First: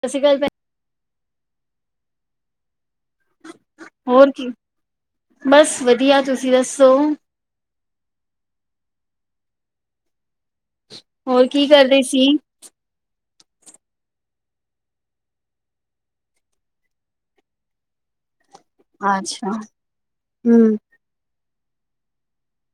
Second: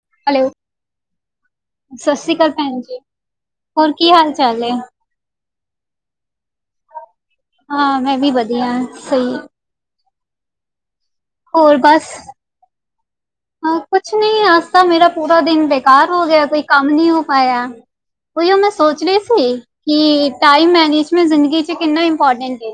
ਸਤਿ ਸ਼੍ਰੀ ਅਕਾਲ ਭੈ ਹੈਲੋ! ਸਾਸਰੀ ਕਾਲ ਭੈਣ ਜੀ। ਹੋਰ ਕੀ ਹਾਲ ਚਾਲ ਐ? ਬਸ ਵਧੀਆ। ਤੁਸੀਂ ਦੱਸੋ? ਹਾਂ! ਮੈਂ ਵੀ ਵਧੀਆ। ਸਹੀ ਏ। ਖ਼ਾਲੀ। ਹੋਰ! ਬਸ। ਹਾਂ! ਕੁਛ ਨਹੀਂ! ਆਸ ਤਾਂ ਮੇਰਾ ਪੂਰਾ ਦਿਨ ਬੇਕਾਰ ਹੋ ਗਿਆ। ਕੋਈ ਕੰਮ ਨਹੀਂ ਹੋ ਪਾਇਆ। ਉਹੀ ਓ ਮੈਂ ਸੋਚ ਰਹੀ ਅੱਛਾ ਸੀ। ਕੀ ਟਾਈਮ ਹੂੰ ਮੈਨੇਜਮ ਜ਼ਿੰਦਗੀ 'ਚ ਕਿੰਨਾ ਇਪੋਰਟੈਂਟ ਏ।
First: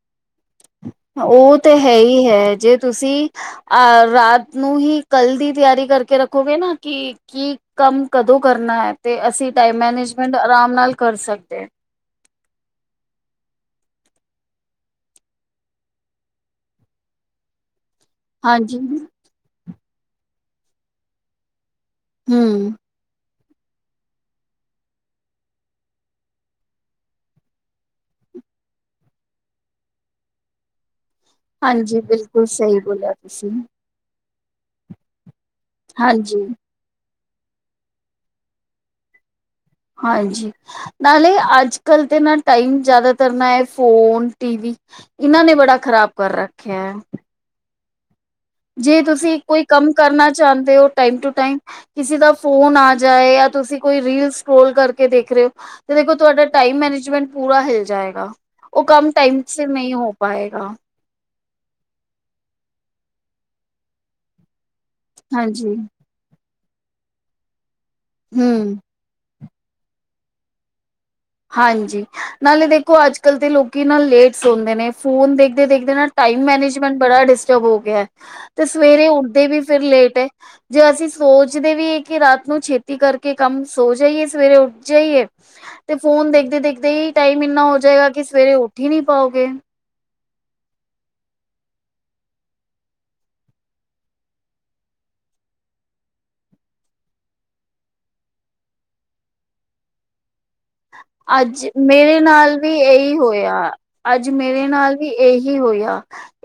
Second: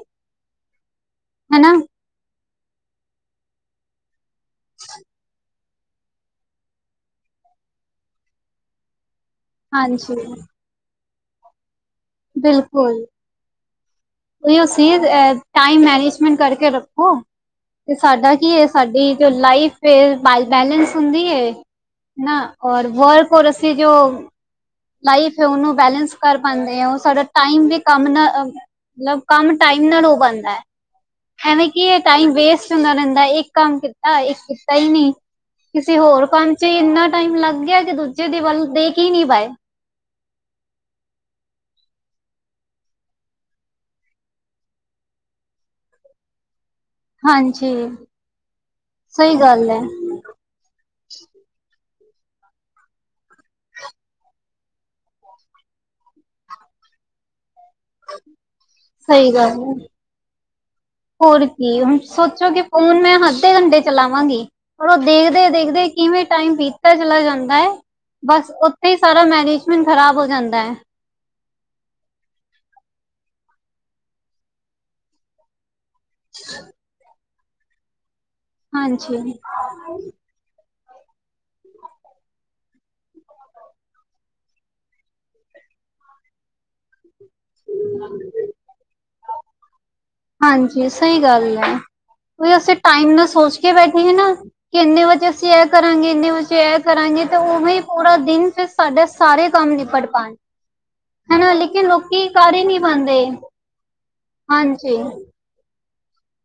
ਉਹ ਤੇ, ਹਨਾ, ਹੈ! ਹੀ! ਹੈ। ਜੇ ਤੁਸੀਂ ਅਹ ਰਾਤ ਨੂੰ ਹੀ ਕੱਲ ਦੀ। ਤਿਆਰੀ ਕਰਕੇ ਰੱਖੋਗੇ ਨਾ। ਕੀ, ਕੀ ਕੰਮ ਕਦੋਂ ਕਰਨਾ ਹੈ ਤੇ, ਅਸੀਂ ਟਾਈਮ ਹਾਂਜੀ ਮੈਨੇਜਮੈਂਟ ਆਰਾਮ ਨਾਲ ਕਰ ਸਕਦੇ ਐ। ਬਿਲਕੁਲ। ਓਹੀਓ ਸੀਜ ਐ। ਟਾਈਮ ਮੈਨੇਜਮੈਂਟ ਕਰਕੇ ਰੱਖੋ। ਤੇ ਸਾਡਾ ਕੀ ਐ। ਹਾਂਜੀ ਸਾਡੀ ਜੋ ਲਾਈਫ ਏ। ਬਾਈ ਬੈਲੇੈਂਸ ਹੁੰਦੀ ਏ। ਨਾ। ਹੂੰ ਔਰ ਵਰਕ ਹੋਰਸ ਸੀ ਜੋਂ ਲਾਈਫ ਹੈ। ਉਹਨੂੰ ਬੈਲੇੈਂਸ ਕਰ ਪਾਦੇ ਓ। ਸਾਡਾ ਟਾਈਮ ਵੀ ਕੰਮ ਨਾ ਅ ਓ ਲਬ ਕੰਮ ਟਾਈਮ ਨਾਲ ਹੋ ਬੰਨਦਾ ਹੈ। ਐਵੇਂ! ਕੀ ਏ! ਹਾਂਜੀ ਟਾਈਮ ਬਿਲਕੁਲ ਵੇਸਟ ਸਹੀ ਹੁੰਦਾ ਬੋਲਿਆ ਰਹਿੰਦਾ। ਇੱਕ ਤੁਸੀਂ ਕੰਮ ਕੀ ਤਾਂ। ਇੱਕ ਕਿੱਤਾ ਹੀ ਨੀ। ਕਿਸੇ ਹੋਰ ਹਾਂਜੀ ਕੰਮ 'ਚ ਤੇ, ਇੰਨਾ ਟਾਈਮ ਲੱਗ ਗਿਆ, ਕਿ ਦੂਜੇ ਦੇ ਵੱਲ ਦੇ ਕੇ ਹੀ ਨੀ ਬਾਏ। ਹਾਂਜੀ। ਨਾਲੇ ਅੱਜ- ਕੱਲ੍ਹ ਤੇ ਨਾ ਟਾਈਮ ਜ਼ਿਆਦਾਤਰ ਨਾ ਹੈ। ਫੋਨ, ਟੀਵੀ ਇਹਨਾਂ ਨੇ ਬੜਾ ਖ਼ਰਾਬ ਕਰ ਰੱਖਿਆ ਐ। ਹਾਂਜੀ। ਜੇ ਸਹੀ ਤੁਸੀਂ ਕੋਈ ਗੱਲ ਹੈ ਕੰਮ ਕਰਨਾ ਚਾਦੇ ਹੋ? ਟਾਈਮ ਟੂ ਟਾਈਮ ਕਿਸੇ ਦਾ ਫੋਨ ਆ ਜਾਏ। ਜਾਂ, ਤੁਸੀਂ ਕੋਈ ਰੀਲ ਸਕਰੋਲ ਕਰਕੇ ਦੇਖ ਰਹੇ ਔ। ਤੇ, ਦੇਖੋ! ਤੁਹਾਡਾ ਟਾਈਮ ਮੈਨੇਜਮੈਂਟ ਪੂਰਾ ਹਿਲ ਜਾਏਗਾ। ਉਹ ਕੰਮ ਸਹੀ ਟਾਈਮ ਗੱਲ ਸਿਰ ਹੈ ਨਹੀਂ ਹੋ ਪਾਏਗਾ। ਹੋਰ! ਕੀ! ਹੁਣ ਸੋਚੋ ਕਿ ਫੋਨ ਮੈਂ ਅੱਦੇ ਘੰਟੇ ਚਲਾਵਾਂਗੀ। ਪਰ ਉਹ ਦੇਖਦੇ- ਹਾਂਜੀ ਦੇਖਦੇ ਕਿਵੇਂ ਟਾਈਮ ਬੀਤਦਾ ਚਲਾ ਜਾਂਦਾ ਏ। ਬਸ ਹੂੰ ਉੱਥੇ ਹੀ ਸਾਰਾ ਮੈਨੇਜਮੈਂਟ ਖਰਾਬ ਹੋ ਜਾਂਦਾ ਐ। ਹਾਂਜੀ। ਨਾਲੇ ਦੇਖੋ ਅੱਜ- ਕੱਲ੍ਹ ਤੇ, ਲੋਕੀ ਨਾ ਲੇਟ ਸੌਂਦੇ ਨੇ, ਫੋਨ ਦੇਖਦੇ-ਦੇਖਦੇ ਏਦੇ ਨਾ ਟਾਈਮ ਮੈਨੇਜਮੈਂਟ ਬੜਾ ਡਿਸਟਰਬ ਹੋ ਗਿਆ। ਤੇ ਸਵੇਰੇ ਹਾਂਜੀ ਉੱਠਦੇ ਵੀ ਫੇਰ ਲੇਟ ਐ। ਜੇ ਅਸੀਂ ਸੋਚਦੇ ਵੀ ਏ ਕਿ, ਰਾਤ ਨੂੰ ਛੇਤੀ ਕਰਕੇ ਕੰਮ ਸੋ ਜਾਈਏ। ਸਵੇਰੇ ਉੱਠ ਜਾਈਏ। ਤੇ ਫੋਨ ਦੇਖਦੇ-ਦੇਖਦੇ ਹੀ ਟਾਈਮ ਇੰਨਾ ਹੋ ਜਾਏਗਾ, ਕਿ ਸਵੇਰੇ ਉੱਠ ਹੀ ਨੀ ਪਾਉਗੇ। ਹਾਂਜੀ। ਸਹੀ ਗੱਲ ਹੈ, ਕੋ ਅਸੀਂ ਟਾਈਮ ਨਾਲ ਸੋਚ ਕੇ ਬੈਠੇ ਹ ਨਾ। ਕਿ ਇੰਨੇ ਵਜੇ ਅਸੀਂ ਇਹ ਕਰਾਂਗੇ, ਇੰਨੇ ਵਜੇ ਇਹ ਕਰਾਂਗੇ ਤੇ ਉਵੇਂ ਪੂਰਾ ਦਿਨ ਫ। ਸਾਡੇ ਸਾਰੇ ਕੰਮ ਨਿਪੜ ਪਾਉਣ। ਹਨਾ ਅੱਜ ਲੇਕਿਨ ਮੇਰੇ ਲੋਕੀ ਕਰ ਨਾਲ ਹੀ ਵੀ ਨਹੀਂ ਇਹੀ ਪਾਉਂਦੇ ਹੋਇਆ। ਅੱਜ ਮੇਰੇ ਨਾਲ ਹਾਂਜੀ ਵੀ ਇਹੀ ਹੋਇਆ,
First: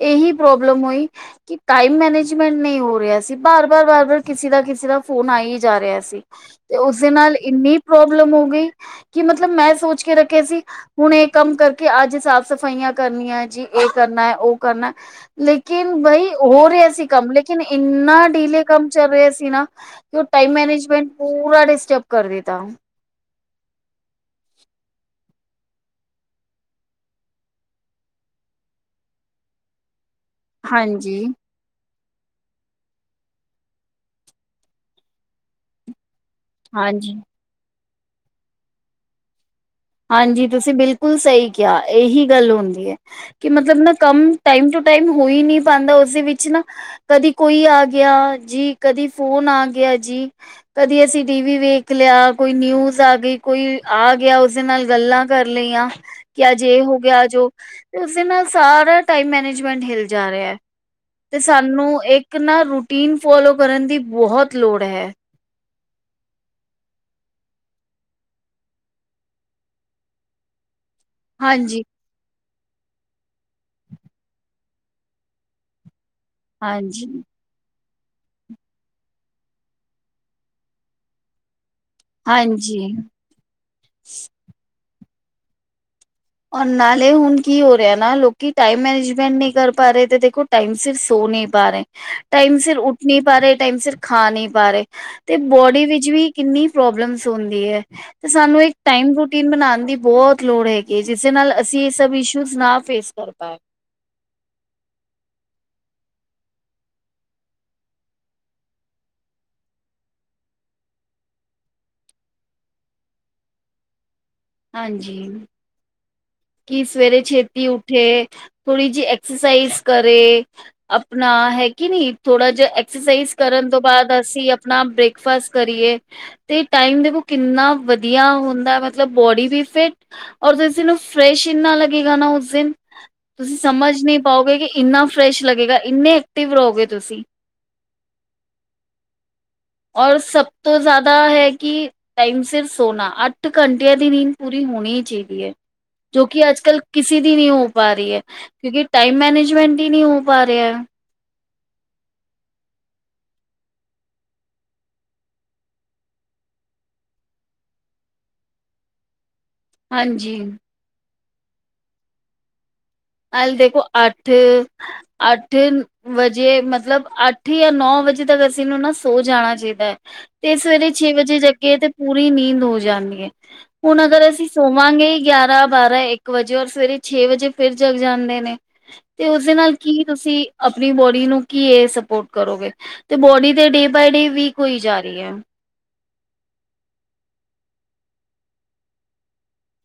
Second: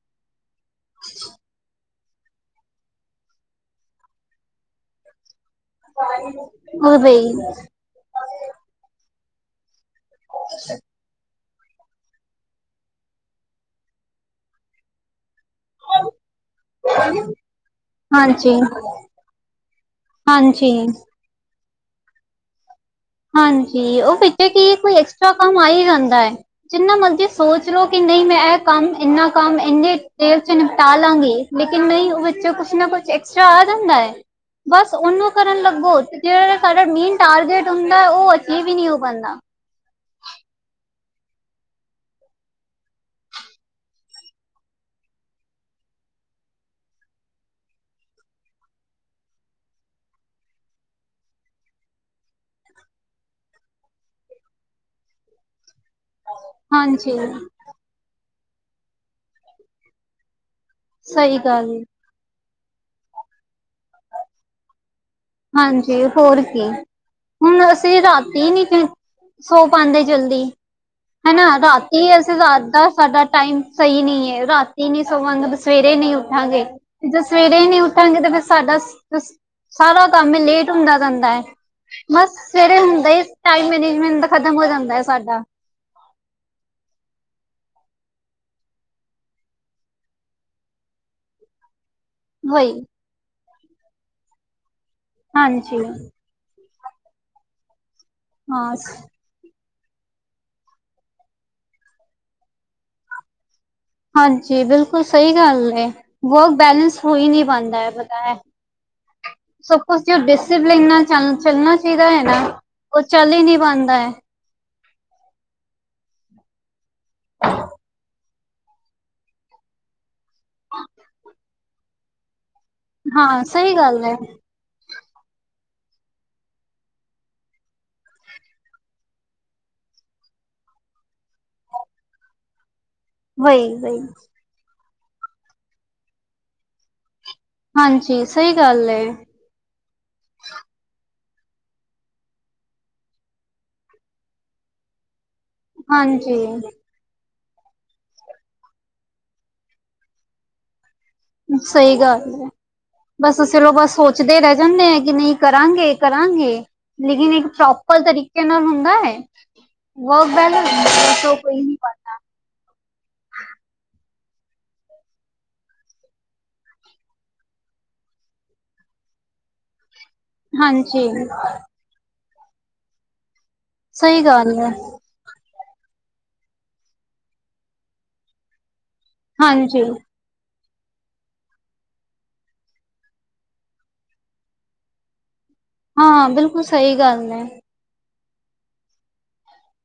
ਇਹੀ ਪ੍ਰੋਬਲਮ ਹੋਈ ਕਿ ਪ- ਮੈਨੇਜਮੈਂਟ ਨਹੀਂ ਹੋ ਰਿਹਾ ਸੀ ਬਾਰ- ਬਾਰ ਬਾਰ- ਬਾਰ ਕਿਸੇ ਦਾ ਕਿਸੇ ਦਾ। ਫੋਨ ਆਈ ਹੀ ਜਾ ਰਿਹਾ ਸੀ, ਤੇ ਉਹ ਉਸੇ ਬਈ ਨਾਲ ਇੰਨੀ ਪ੍ਰੋਬਲਮ ਹੋ ਗਈ। ਕਿ ਮਤਲਬ ਮੈਂ ਸੋਚ ਕੇ ਰੱਖੇ ਸੀ। ਹੁਣ ਇਹ ਕੰਮ ਕਰਕੇ ਅੱਜ ਸਾਫ਼- ਸਫ਼ਾਈਆਂ ਕਰਨੀਆਂ ਜੀ ਇਹ ਕਰਨਾ ਹੈ, ਉਹ ਕਰਨਾ। ਲੇਕਿਨ ਬਾਈ ਹੋ ਰਿਹਾ ਸੀ ਕੰਮ ਲੇਕਿਨ ਇੰਨਾ ਹਾਂਜੀ ਡੀਲੇ ਕੰਮ ਚੱਲ ਰਿਹਾ ਸੀ ਨਾ, ਕਿ ਉਹ ਟਾਈਮ ਹਾਂਜੀ ਮੈਨੇਜਮੈਂਟ ਪੂਰਾ ਡਿਸਟਰਬ ਕਰ ਰੇਹਤਾ। ਹਾਂਜੀ ਉਹ ਪਿੱਛੇ ਕੀ ਕੋਈ ਐਕਸਟਰਾ ਕੰਮ ਆ ਹੀ ਜਾਂਦਾ ਹੈ। ਜਿੰਨਾ ਮਰਜ਼ੀ ਸੋਚ ਲੋ ਕਿ ਨਹੀਂ, ਮੈਂ ਇਹ ਕੰਮ ਇੰਨਾ ਕੰਮ, ਇੰਨੀ ਦੇਰ ਚ ਨਿਪਟਾ ਹਾਂਜੀ, ਲਾਂਗੀ। ਲੇਕਿਨ ਨਹੀਂ, ਉਹ ਵਿੱਚੋਂ ਕੁਛ ਨਾ ਕੁਛ ਐਕਸਟਰਾ ਆ ਜਾਂਦਾ ਹੈ, ਬਸ ਉਹਨੂੰ ਕਰਨ ਲੱਗੋ। ਜਿਹੜਾ ਸਾਡਾ ਮੇਨ ਹਾਂਜੀ। ਟਾਰਗੇਟ ਹੁੰਦਾ ਉਹ ਐ ਵੀ ਨੀ ਹੋ ਪਾਉਂਦਾ। ਹਾਂਜੀ ਤੁਸੀਂ ਬਿਲਕੁਲ ਸਹੀ ਕਿਹਾ, ਇਹੀ ਗੱਲ ਹੁੰਦੀ ਹੈ। ਕਿ ਮਤਲਬ ਨਾ ਕੰਮ ਟਾਈਮ ਟੂ ਟਾਈਮ ਹੋ ਹੀ ਨਹੀਂ ਪਾਉਂਦਾ ਉਸੇ ਵਿੱਚ ਨਾ। ਕਦੀ ਕੋਈ ਆ ਗਿਆ ਜੀ, ਕਦੀ ਫੋਨ ਆ ਗਿਆ ਜੀ। ਕਦੀ ਅਸੀਂ ਟੀ ਵੀ ਵੇਖ ਲਿਆ, ਕੋਈ ਨਿਊਜ਼ ਆ ਗਈ, ਕੋਈ ਆ ਗਿਆ, ਓਸ ਨਾਲ ਗੱਲਾਂ ਕਰ ਲਈਆਂ, ਕਿ ਅੱਜ ਐ ਹੋ ਹਾਂਜੀ ਗਿਆ, ਅਜ ਔ। ਉਸੇ ਨਾਲ ਸਾਰਾ ਟਾਈਮ ਮੈਨੇਜਮੈਂਟ ਹਿਲ ਜਾ ਰਿਹਾ, ਸਹੀ ਤੇ ਗੱਲ ਏ। ਸਾਨੂੰ ਇੱਕ ਇੱਕ ਨਾ ਰੂਟੀਨ ਫੋਲੋ ਕਰਨ ਦੀ ਬਹੁਤ ਲੋੜ ਹੈ। ਹਾਂਜੀ ਹੋਰ ਕੀ। ਹੁਣ ਅਸੀਂ ਰਾਤੀ ਨੀ ਸੌ ਪਾਉਂਦੇ ਜਲਦੀ। ਹਨਾ ਹਾਂਜੀ ਰਾਤੀ ਅਸੀਂ ਰਾਤ ਦਾ ਸਾਡਾ ਟਾਈਮ ਸਹੀ ਨਹੀਂ ਹੈ ਰਾਤੀ ਨੀ ਸੋਵਾਂਗੇ ਤੇ ਸਵੇ- ਸਵੇਰੇ ਨਹੀਂ ਉੱਠਾਂਗੇ, ਹਾਂਜੀ ਤੇ ਜੇ ਸਵੇਰੇ ਨਹੀਂ ਉੱਠਾਂਗੇ ਤਾਂ ਫੇਰ ਸਾਡਾ ਸਾਬ ਕੰਮ ਲੇਟ ਹੁੰਦਾ ਜਾਂਦਾ ਹੈ, ਬਸ ਸਵੇਰੇ ਹਾਂਜੀ ਹੁੰਦਾ ਏ। ਟਾਈਮ ਮੈਨੇਜਮੈਂਟ ਤ ਖ਼ਤਮ ਹੋ ਜਾਂਦਾ ਹੈ ਸਾਡਾ। ਔਰ ਨਾਲੇ ਹੁਣ ਕੀ ਹੋ ਰਿਹਾ ਨਾ, ਲੋਕੀ ਟਾਈਮ ਮੈਨੇਜਮੈਂਟ ਨਹੀਂ ਕਰ ਪਾ ਰਹੇ, ਤੇ ਦੇਖੋ ਟਾਈਮ ਸਿਰ ਸੋ ਨਹੀਂ ਪਾ ਰਹੇ। ਟਾਈਮ ਵਹੀ ਸਿਰ ਉੱਠ ਨਹੀਂ ਪਾ ਰਹੇ, ਟਾਈਮ ਸਿਰ ਖਾ ਨਹੀਂ ਪਾ ਰਹੇ, ਤੇ ਹਾਂਜੀ ਬੋਡੀ ਵਿੱਚ ਵੀ ਕਿੰਨੀ ਪ੍ਰੋਬਲਮਸ ਹੁੰਦੀ ਹੈ, ਤੇ ਸਾਨੂੰ ਇੱਕ ਹਾਂ ਟਾਈਮ ਰੂਟੀਨ ਬਣਾਉਣ ਦੀ ਬਹੁਤ ਲੋੜ ਹੈਗੀ। ਕੀ ਜਿਸੇ ਨਾਲ ਅਸੀਂ ਇਹ ਸਭ ਇਸ਼ੂਜ ਨਾ ਫੇਸ ਕਰ ਪਾਏ। ਹਾਂਜੀ ਬਿਲਕੁਲ ਸਹੀ ਗੱਲ ਐ, ਵਰਕ ਬੈਲੇੈਂਸ ਹੋ ਹੀ ਨਹੀਂ ਪਾਣਦਾ ਹੈ, ਪਤਾ ਹੈ। ਸਬ ਕੁਝ ਜੋ ਡਿਸਿਪਲਨ ਨਾਲ ਚ ਚੱਲਣਾ ਚਾਹੀਦਾ ਹੈ ਨਾ। ਉਹ ਚੱਲ ਹੀ ਨਹੀਂ ਪਾਣਦਾ ਹੈ। ਹਾਂਜੀ। ਕਿ ਸਵੇਰੇ ਛੇਤੀ ਉਠੇ, ਥੋੜੀ ਜਿਹੀ ਐਕਸਰਸਾਈਜ਼ ਕਰੇ। ਆਪਣਾ ਹੈ ਕਿ ਨੀ, ਥੋੜਾ ਜਿਹਾ ਐਕਸਰਸਾਈਜ਼ ਹਾਂ ਕਰਨ ਸਹੀ ਤੋਂ ਗੱਲ ਬਾਅਦ ਹੈ ਅਸੀਂ। ਆਪਣਾ ਬ੍ਰੇਕਫਾਸਟ ਕਰੀਏ ਤੇ ਟਾਈਮ ਦੇਖੋ ਕਿੰਨਾ ਵਧੀਆ ਹੁੰਦਾ ਮਤਲਬ। ਬੋਡੀ ਵੀ ਫਿਟ, ਔਰ ਤੁਸ ਉਹ ਫਰੈਸ਼ ਇਨਾ ਲੱਗੇਗਾ ਨਾ ਉਸ ਦਿਨ। ਤੁਸੀਂ ਵਹੀ ਸਮਝ ਵਹੀ ਨਹੀਂ ਪਾਓਗੇ ਕਿ ਇੰਨਾ ਫਰੈਸ਼ ਲੱਗੇਗਾ ਇੰਨੇ ਐਕਟਿਵ ਰਹੋਗੇ ਤੁਸੀਂ। ਹਾਂਜੀ ਸਹੀ ਗੱਲ ਐ। ਔਰ ਸਭ ਤੋਂ ਜ਼ਿਆਦਾ ਹੈ ਕਿ, ਟਾਈਮ ਸਿਰ ਸੋਨਾ ਅੱਠ ਘੰਟੇ ਆ ਦੀ ਨੀਂਦ ਪੂਰੀ ਹੋਣੀ ਚਾਹੀਦੀ ਹੈ, ਜੋ ਹਾਂਜੀ ਕਿ ਅੱਜ ਕੱਲ। ਕਿਸੇ ਦੀ ਨਹੀਂ ਹੋ ਪਾ ਰਹੀ ਹੈ, ਕਿਉਂਕਿ ਟਾਈਮ ਮੈਨੇਜਮੈਂਟ ਹੀ ਨਹੀਂ ਹੋ ਪਾ ਰਿਹਾ। ਸਹੀ ਗੱਲ ਏ। ਬਸ ਅਸੀ ਲੋਕ ਬ ਸੋਚਦੇ ਰਹਿ ਜਾਂਦੇ ਆ ਕਿ ਨਹੀਂ ਕਰਾਂਗੇ - ਕਰਾਂਗੇ। ਲੇਕਿਨ ਇੱਕ ਪ੍ਰੋਪਰ ਤਰੀਕੇ ਨਾਲ ਹੁੰਦਾ ਹੈ। ਵਰਕ ਹਾਂਜੀ ਬੈਲਸ ਸ, ਕੋਈ ਨੀ ਪ। ਅ ਦੇਖੋ ਅੱਠ, ਅੱਠ ਵਜੇ ਮਤਲਬ ਅੱਠ ਜਾਂ ਨੌ ਵਜੇ ਤੱਕ ਅਸੀਂ ਨੂੰ ਨਾ ਸੌ ਜਾਣਾ ਚਾਹੀਦਾ ਹੈ। ਤੇ ਸਵੇਰੇ ਹਾਂਜੀ ਛੇ ਵਜੇ ਜਾੱਗੇ ਤੇ ਪੂਰੀ ਨੀਂਦ ਹੋ ਜਾਂਦੀ ਹੈ। ਹੁਣ ਸਹੀ ਅਗਰ ਅਸੀਂ ਗੱਲ ਹੈ ਸੋਵਾਂਗੇ ਗਿਆਰਾਂ, ਬਾਰਾਂ ਇੱਕ ਇੱਕ ਵਜੇ ਔਰ ਸਵੇਰੇ ਛੇ ਵਜੇ ਫਿਰ ਜਗ ਜਾਂਦੇ ਨੇ, ਤੇ ਉਸਦੇ ਨਾਲ ਹਾਂਜੀ ਕੀ ਤੁਸੀਂ ਆਪਣੀ ਬੋਡੀ ਨੂੰ ਕੀ ਇਹ ਸਪੋਰਟ ਕਰੋਗੇ। ਤੇ ਬੋਡੀ ਤੇ ਡੇ ਵੀ ਡੇ ਵੀਕ ਹੋਈ ਜਾ ਰਹੀ ਹੈ। ਹਾਂ, ਬਿਲਕੁਲ ਸਹੀ ਗੱਲ ਹੈ।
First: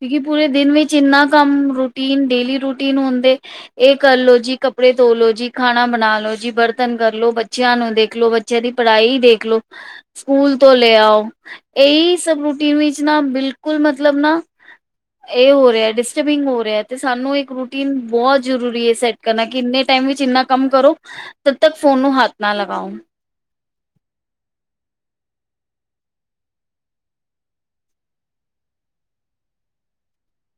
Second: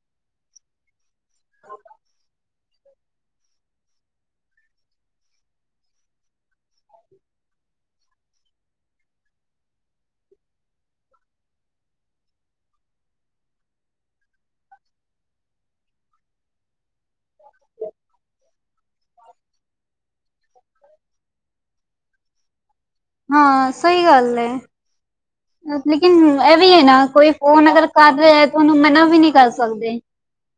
ਕਿਉਂਕਿ ਪੂਰੇ ਦਿਨ ਵਿੱਚ ਇੰਨਾ ਕੰਮ, ਰੂਟੀਨ ਡੇਲੀ ਰੂਟੀਨ ਹੁੰਦੇ। ਇਹ ਕਰਲੋ ਜੀ, ਕੱਪੜੇ ਧੋਲੋ ਜੀ, ਖਾਣਾ ਬਣਾ ਲੋ ਜੀ, ਬਰਤਨ ਕਰਲੋ, ਬੱਚਿਆਂ ਨੂੰ ਦੇਖਲੋ ਬੱਚਿਆਂ ਦੀ ਪੜ੍ਹਾਈ ਹੀ ਦੇਖਲੋ ਸਕੂਲ ਤੋਂ ਲੈ ਆਓ, ਇਹੀ ਸਭ ਰੂਟੀਨ ਵਿੱਚ ਨਾ ਬਿਲਕੁਲ ਮਤਲਬ ਨਾ ਇਹ ਹੋ ਰਿਹਾ ਡਿਸਟਰਬਿੰਗ ਹੋ ਰਿਹਾ ਤੇ ਸਾਨੂੰ ਇੱਕ ਰੂਟੀਨ ਬਹੁਤ ਜ਼ਰੂਰੀ ਹੈ ਸੈੱਟ ਕਰਨਾ, ਕਿ ਇੰਨੇ ਟਾਈਮ ਵਿੱਚ ਇੰਨਾ ਕੰਮ ਕਰੋ, ਤਦ ਤੱਕ ਫੋਨ ਨੂੰ ਹੱਥ ਨਾ ਲਗਾਓ। ਹਾਂ, ਸਹੀ ਗੱਲ ਹੈ। ਲੇਕਿਨ ਇਹ ਵੀ ਹੈ ਨਾ ਕੋਈ ਫੋਨ ਅਗਰ ਕਰ ਰਿਹਾ ਹੈ, ਤਾਂ ਉਹਨੂੰ ਮਨਾ ਵੀ ਨਹੀਂ ਕਰ ਸਕਦੇ।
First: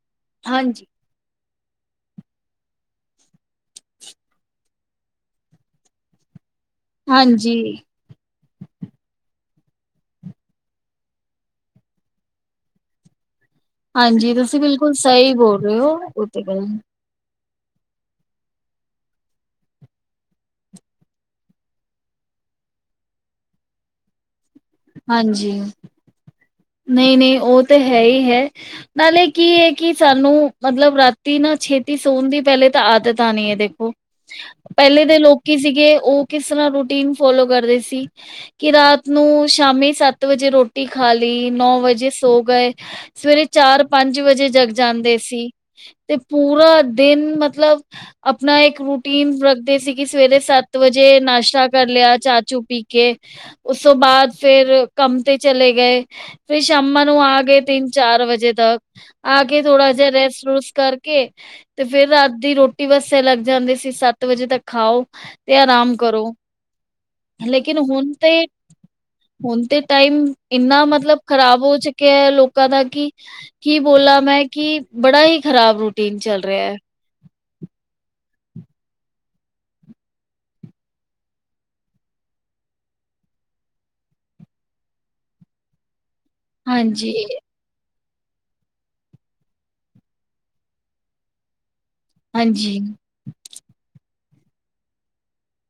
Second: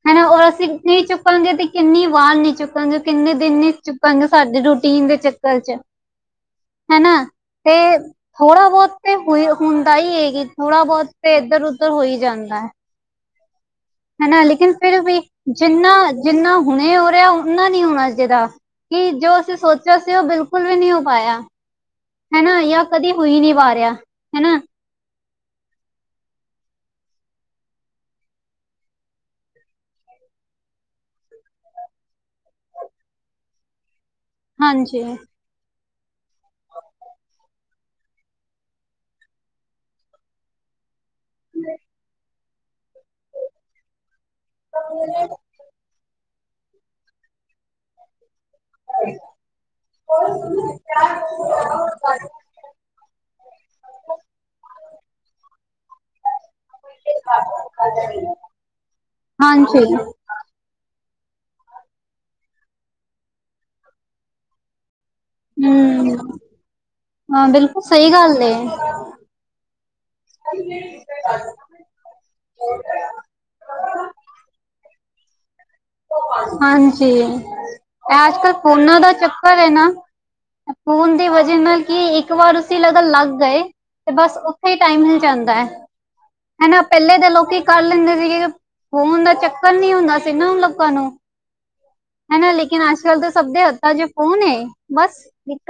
ਹੈ ਨਾ, ਉਹ ਅਸੀਂ ਹਾਂਜੀ ਨਹੀਂ ਚੁੱਕ ਚੁੱਕਣਗੇ ਤੇ ਕਿੰਨੀ ਵਾਰ ਨੀ ਚੁੱਕਣਗੇ, ਕਿੰਨੇ ਦਿਨ ਨੀ ਚੁੱਕਣਗੇ, ਸਾਡੇ ਰੂਟੀਨ ਦੇ ਚੱਕਰ ਚ' ਹੈ ਨਾ, ਹਾਂਜੀ ਤੇ ਥੋੜਾ ਬਹੁਤ ਤੇ ਹੋਈ ਹੁੰਦਾ ਇਹ ਕਿ, ਥੋੜਾ ਬਹੁਤ ਤੇ ਇੱਧਰ ਉੱਧਰ ਹੋ ਹੀ ਜਾਂਦਾ ਹੈ। ਹੈ ਹਾਂਜੀ ਨਾ, ਤੁਸੀਂ ਲੇਕਿਨ ਬਿਲਕੁਲ ਫਿਰ ਵੀ ਸਹੀ ਬੋਲ ਰਹੇ ਹੋ ਜਿੰਨਾ ਉਹ ਤੇ ਜਿੰਨਾ ਗੱਲ ਹੁਣੇ ਹੋ ਰਿਹਾ ੳਨਾ ਨਹੀਂ ਹੋਣਾ ਚਾਈਦਾ, ਕਿ ਜੋ ਅਸੀਂ ਸੋਚਿਆ ਸੀ ਉਹ ਬਿਲਕੁਲ ਵੀ ਨਹੀਂ ਹੋ ਪਾਇਆ। ਹਨਾ ਜਾਂ ਕਦੇ ਹੋਈ ਨਹੀਂ ਵ ਰਿਹਾ, ਹਨਾ ਹਾਂਜੀ। ਨਹੀਂ ਨਹੀਂ, ਉਹ ਤਾਂ ਹੈ ਹੀ ਹੈ। ਨਾਲੇ ਕੀ ਹੈ ਕਿ ਸਾਨੂੰ, ਮਤਲਬ ਰਾਤੀ ਨਾ ਛੇਤੀ ਸੋਣ ਦੀ ਪਹਿਲੇ ਤਾਂ ਆਦਤ ਆਣੀ ਹੈ ਦੇਖੋ। ਹਾਂਜੀ ਪਹਿਲੇ ਦੇ ਲੋਕੀ ਸੀਗੇ, ਉਹ ਕਿਸ ਤਰਾਂ ਰੂਟੀਨ ਫੋਲੋ ਕਰਦੇ ਸੀ। ਕਿ ਰਾਤ ਨੂੰ ਸ਼ਾਮੀ ਸੱਤ ਵਜੇ ਰੋਟੀ ਖਾ ਲੀ। ਨੌ ਵਜੇ ਸੋ ਗਏ, ਸਵੇਰੇ ਚਾਰ ਪੰਜ ਵਜੇ ਜਗ ਜਾਂਦੇ ਸੀ। ਤੇ ਪੂਰਾ ਦਿਨ ਮਤਲਬ ਆਪਣਾ ਇੱਕ ਰੂਟੀਨ ਰੱਖਦੇ ਸੀ, ਕਿ ਸਵੇਰੇ ਸੱਤ ਵਜੇ ਨਾਸ਼ਤਾ ਕਰ ਲਿਆ ਚਾਹ ਚੂ ਪੀ ਕੇ ਉਸ ਤੋਂ ਬਾਅਦ ਫੇਰ ਕੰਮ ਤੇ ਚਲੇ ਗਏ। ਫੇਰ ਸ਼ਾਮਾਂ ਨੂੰ ਆ ਗੇ ਤਿੰਨ ਚਾਰ ਵਜੇ ਤੱਕ, ਆ ਕੇ ਹਾਂਜੀ ਥੋੜਾ ਜਿਹਾ ਰੈਸਟ ਰੂਸਟ ਕਰ ਕੇ ਤੇ ਫੇਰ ਰਾਤ ਦੀ ਰੋਟੀ ਵਾਸਤੇ ਲੱਗ ਜਾਂਦੇ ਸੀ, ਸੱਤ ਵਜੇ ਤੱਕ ਖਾਓ। ਤੇ ਆਰਾਮ ਹਮ ਕਰੋ। ਹਾਂ, ਲੇਕਿਨ ਬਿਲਕੁਲ ਸਹੀ ਹੁਣ ਗੱਲ ਤੇ ਏ। ਹੁਣ ਤੇ ਟਾਈਮ ਇੰਨਾ ਮਤਲਬ ਖ਼ਰਾਬ ਹੋ ਚੁੱਕਿਆ ਲੋਕਾਂ ਦਾ ਕਿ ਕੀ ਬੋਲਾ ਮੈਂ, ਕਿ ਬੜਾ ਹੀ ਖਰਾਬ ਰੂਟੀਨ ਚੱਲ ਰਿਹਾ ਹੈ। ਤੇ ਇਹ ਅੱਜ ਕਲ ਫੋਨਾਂ ਦਾ ਚੱਕਰ ਹੈ ਨਾ ਖ਼ੋਨ ਦੀ ਵਜ੍ਹਾ ਨਾਲ, ਕੀ ਇੱਕ ਵਾਰ ਅਸੀਂ ਲਗਨ ਲੱਗ ਗਏ ਤੇ ਬਸ ਉੱਥੇ ਹੀ ਟਾਈਮ ਨਿਕਲ ਜਾਂਦਾ ਹੈ। ਹਨਾ ਹਾਂਜੀ, ਪਹਿਲੇ ਤਾਂ ਲੋਕੀ ਕਰ ਲੈਂਦੇ ਸੀਗੇ, ਫੋਨ ਦਾ ਚੱਕਰ ਨੀ ਹੁੰਦਾ ਸੀ ਨਾ ਤਾਨੂੰ ਹੈ ਨਾ ਹਾਂਜੀ, ਲੇਕਿਨ ਅੱਜ-ਕੱਲ ਤਾਂ ਸਭ ਦੇ ਹੱਥਾਂ ਚ ਫੋਨ ਬਸ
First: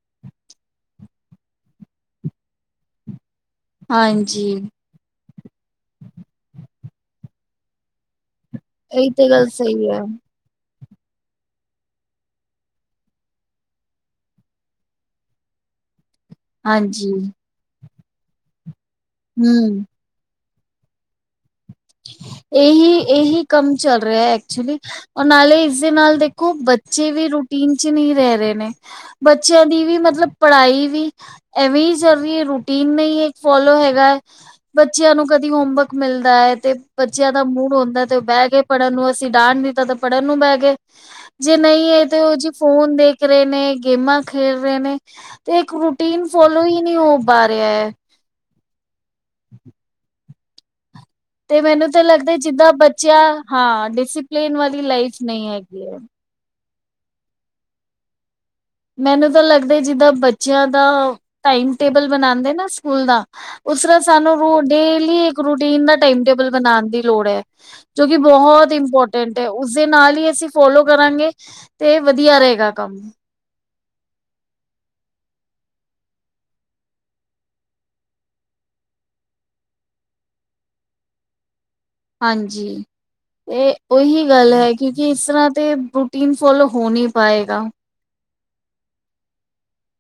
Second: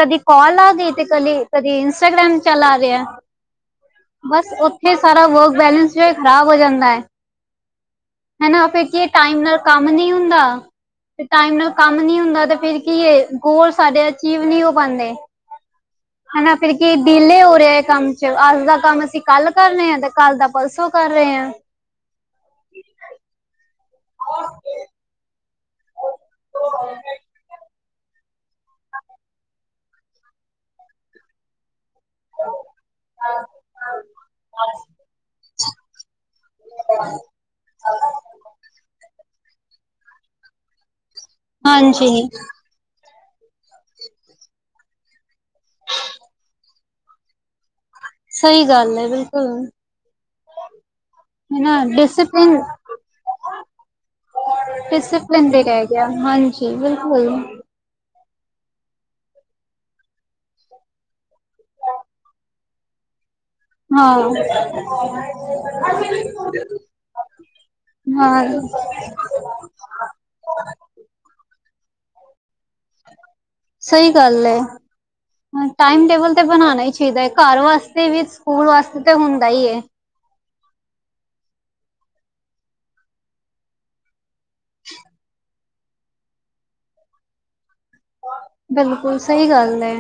ਕਦੀ ਕਾਲ ਆ ਗਈ ਤੇ ਕਦੇ ਕਦੀ ਇੰਸਟਾਗ੍ਰਾਮ ਚਲਾ ਲਿਆ। ਹਾਂਜੀ ਬਸ ਉੱਥੇ ਸਾਰਾ ਵਰਕ ਬੈਲੇਂਸ ਜੋ ਏ ਖ਼ਰਾਬ ਹੋ ਜਾਂਦਾ ਐ। ਹਨਾ ਫਿਰ ਇਹ ਇਹੀ ਤੇ ਟਾਈਮ ਗੱਲ ਨਾਲ ਕੰਮ ਸਹੀ ਹੈ। ਨੀ ਹੁੰਦਾ। ਤੇ ਟਾਈਮ ਨਾਲ ਕੰਮ ਨੀ ਹੁੰਦਾ ਤੇ ਫਿਰ ਕੀ ਏ, ਗੋਲ ਸਾਡੇ ਅਚੀਵ ਨੀ ਹੋ ਪਾਂਦੇ। ਹੈਨਾ ਫਿਰ ਕੀ ਹਾਂਜੀ, ਦੀਲੇ ਹੋ ਰਿਹਾ ਐ ਕੰਮ ਚ, ਅੱਜ ਦਾ ਕੰਮ ਅਸੀਂ ਕੱਲ ਕਰ ਹੂੰ ਰਨੇ ਆ ਤੇ ਕੱਲ ਦਾ ਪਰਸੋਂ ਕਰ ਰਹੇ ਆ। ਇਹੀ-ਇਹੀ ਕੰਮ ਚੱਲ ਰਿਹਾ ਐਕਚੁਲੀ ਔਰ ਨਾਲੇ ਇਸ ਦੇ ਨਾਲ ਦੇਖੋ ਬੱਚੇ ਵੀ ਰੂਟੀਨ ਤੇ ਨੀ ਰਹਿ ਰਹੇ ਨੇ, ਬੱਚਿਆਂ ਦੀ ਵੀ ਮਤਲਬ ਪੜ੍ਹਾਈ ਵੀ ਐਵੇਂ ਚੱਲ ਰਹੀ ਰੂਟੀਨ ਨੀ ਫੋਲੋ ਹੈਗਾ ਬੱਚਿਆਂ ਨੂੰ ਕਦੀ ਹੋਮਵਰਕ ਮਿਲਦਾ ਐ। ਤੇ ਬੱਚਿਆਂ ਦਾ ਮੂਡ ਹੁੰਦਾ ਤੇ ਉਹ ਬਹਿ ਗਏ ਪੜ੍ਹਨ ਨੂੰ, ਅਸੀਂ ਡਾਹਣ ਨੀ ਤ ਤੇ ਪੜ੍ਹਨ ਨੂੰ ਬਹਿ ਗਏ। ਜੇ ਨਈ ਐ ਤੇ ਹਾਂਜੀ ਉਹ ਜੀ ਫੋਨ ਦੇਖ ਰਹੇ ਨੇ, ਗੇਮਾਂ ਖੇਡ ਰਹੇ ਨੇ ਤੇ ਏਕ ਰੂਟੀਨ ਫੋਲੋ ਹੀ ਨੀ ਹੋ ਪਾ ਰਿਹਾ ਏ। ਸਹੀ ਗੱਲ ਏ ਬਿਲਕੁਲ। ਤੇ ਹੈਨ ਮੈਨੂੰ ਤਾਂ ਲੱਗਦਾ ਡਿਸਪਲਿਨ, ਜਿੱਦਾਂ ਬੱਚਿਆਂ ਹਾਂ ਡਿਸਿਪਲਿਨ ਵਾਲੀ ਲਾਈਫ ਨਹੀਂ ਡਿਸਿਪਲਿਨ ਵੀ ਰਹਿ ਹੈਗੀ ਹੈ। ਗਿਆ ਹਾਂਜੀ। ਤੇ ਬਿਲਕੁਲ ਮੈਨੂੰ ਤਾਂ ਲੱਗਦਾ ਜਿੱਦਾਂ ਬੱਚਿਆਂ ਦਾ ਟਾਈਮ ਟੇਬਲ ਬਣਾਏ ਨਾ ਸਕੂਲ ਦਾ ਉਸ ਤਰ੍ਹਾਂ ਹਾਂ ਸਾਨੂੰ ਰੂ ਡੇਲੀ ਇੱਕ ਰੂਟੀਨ ਦਾ ਟਾਈਮ ਟੇਬਲ ਬਨਣ ਦੀ ਲੋੜ ਐ। ਜੋ ਕਿ ਹਾਂ ਬਹੁਤ ਇੰਪੋਰਟੈਂਟ ਏ ਉਸ ਦੇ ਨਾਲ ਹੀ ਅਸੀਂ ਫੋਲੋ ਕਰਾਂਗੇ ਤੇ ਵਧੀਆ ਰਹੇਗਾ ਕੰਮ ਸਹੀ ਗੱਲ ਐ। ਟਾਈਮ ਟੇਬਲ ਤੇ ਬਨਾਨਾ ਹੀ ਚਾਹੀਦਾ ਐ, ਘਰ ਵਾਸਤੇ ਵੀ, ਸਕੂਲ ਵਾਸਤੇ ਤਾਂ ਹੁੰਦਾ ਹੀ ਐ। ਹਾਂਜੀ ਏ ਉਹੀ ਗੱਲ ਏ ਕਿਉਂਕਿ ਇਸ ਤਰ੍ਹਾਂ ਤੇ ਰੂਟੀਨ ਫੋਲੋ ਹੋ ਨੀ ਪਾਏਗਾ। ਬਿਲਕੁਲ, ਸਹੀ ਗੱਲ ਐ।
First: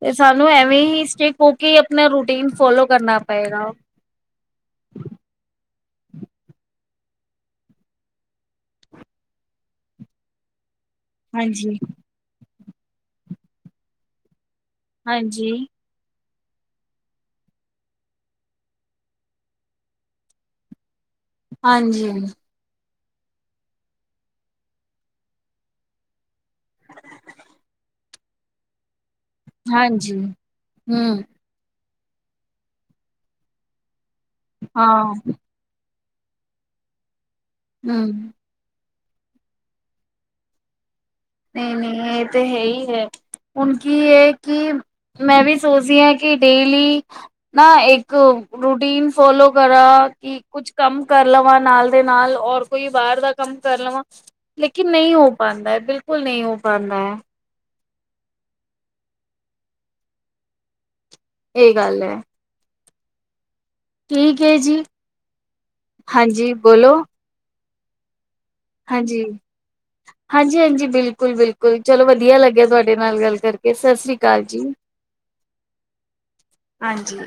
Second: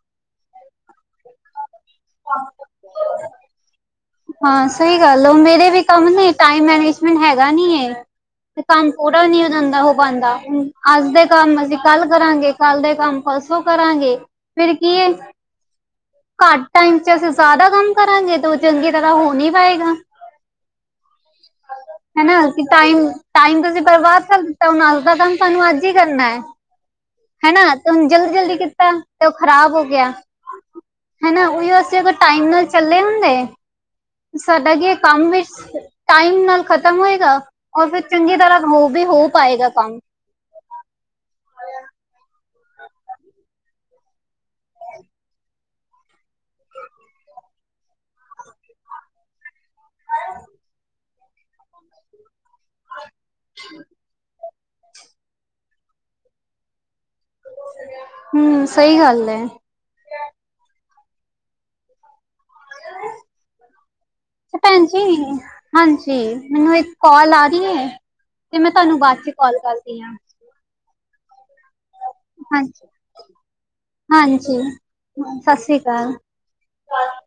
ਤੇ ਸਾਨੂੰ ਐਵੇਂ ਹੀ ਸਟੇਕ ਹੋ ਕੇ ਆਪਣਾ ਰੂਟੀਨ ਫੋਲੋ ਕਰਨਾ ਪਏਗਾ। ਹਾਂ ਸਹੀ ਗੱਲ ਮੇਰੇ ਵੀ ਕੰਮ ਨੇ ਟਾਈਮ ਮੈਨੇਜਮੈਂਟ ਹੈਗਾ ਨੀ ਏ। ਤੇ ਕੰਮ ਥੋੜਾ ਵੀ ਨੀ ਹੋ ਜਾਂਦਾ ਹੋ ਪਾਂਦਾ ਹਮ ਅੱਜ ਦੇ ਕੰਮ ਅਸੀਂ ਹਾਂਜੀ। ਕੱਲ੍ਹ ਕਰਾਂਗੇ, ਕੱਲ ਦੇ ਕੰਮ ਪਰਸੋਂ ਕਰਾਂਗੇ। ਫਿਰ ਕੀ ਏ? ਹਾਂਜੀ, ਘੱਟ ਟਾਈਮ ਚ ਅਸੀਂ ਜ਼ਿਆਦਾ ਕੰਮ ਕਰਾਂਗੇ ਤੇ ਉਹ ਚੰਗੇ ਇਸ ਤਰ੍ਹਾਂ ਹੋ ਨੀ ਪਾਏਗਾ। ਹਾਂਜੀ। ਹਨਾ ਟਾਈਮ- ਟਾਈਮ ਤੁਸੀਂ ਬਰਬਾਦ ਕਰ ਦਿੱਤਾ ਹੁਣ ਅੱਜ ਦਾ ਕੰਮ, ਸਾਨੂੰ ਅੱਜ ਹੀ ਕਰਨਾ ਏ। ਹੈਨਾ ਤੇ ਹੁਣ ਜਲਦੀ-ਜਲਦੀ ਕੀਤਾ ਤੇ ਉਹ ਖ਼ਰਾਬ ਹੋ ਗਿਆ ਹਾਂਜੀ, ਹੂੰ, ਹੈਨਾ। ਉਹੀ ਅਸੀਂ ਅਗਰ ਟਾਈਮ ਨਾਲ ਚੱਲੇ ਹੁੰਦੇ ਸਾਡਾ ਕੀ ਹਾਂ, ਕੰਮ ਵੀ ਟਾਈਮ ਨਾਲ ਖਤਮ ਹੋਏਗਾ ਔਰ ਫਿਰ ਹੂੰ। ਚੰਗੀ ਤਰ੍ਹਾਂ ਉਹ ਬੀ ਹੋ ਪਾਏਗਾ ਕੰਮ। ਨਈ-ਨਈ ਇਹ ਤੇ ਹੈ ਹੀ ਏ। ਹੁਣ ਕੀ ਏ ਕਿ ਮੈਂ ਵੀ ਸੋਚਦੀ ਹਾਂ ਕਿ ਡੇਲੀ ਨਾ ਏਕ ਰੂਟੀਨ ਫੋਲੋ ਕਰਾਂ ਕਿ ਕਿ ਕੁੱਛ ਕੰਮ ਕਰ ਲਵਾਂ ਨਾਲ ਦੇ ਨਾਲ ਔਰ ਕੋਈ ਬਾਰ ਦਾ ਕੰਮ ਕਰ ਲਵਾਂ ਲੇਕਿਨ ਨਈ ਹੋ ਪਾਂਦਾ ਬਿਲਕੁਲ ਨੀ ਹੋ ਪਾਂਦਾ ਐ। ਹਮ ਸਹੀ ਗੱਲ ਏ। ਇਹ ਗੱਲ ਐ। [unintelligible] ਭੈਣ ਜੀ, ਹਾਂਜੀ ਮੈਨੂੰ ਇੱਕ ਕਾਲ ਆ ਰਹੀ ਹੈ। ਤੇ ਮੈਂ ਤੁਹਾਨੂੰ ਹਾਂਜੀ ਬਾਅਦ ਚ' ਕਾਲ ਕਰਦੀ ਹਾਂ। ਹਾਂਜੀ ਹਾਂਜੀ, ਬਿਲਕੁਲ ਬਿਲਕੁਲ ਚਲੋ ਵਧੀਆ ਲੱਗਿਆ ਹਾਂਜੀ ਤੁਹਾਡੇ ਨਾਲ ਗੱਲ ਕਰਕੇ, ਸਤਿ ਸ੍ਰੀ ਅਕਾਲ ਜੀ। ਹਾਂਜੀ ਸਤਿ ਸ੍ਰੀ ਅਕਾਲ ਹਾਂਜੀ।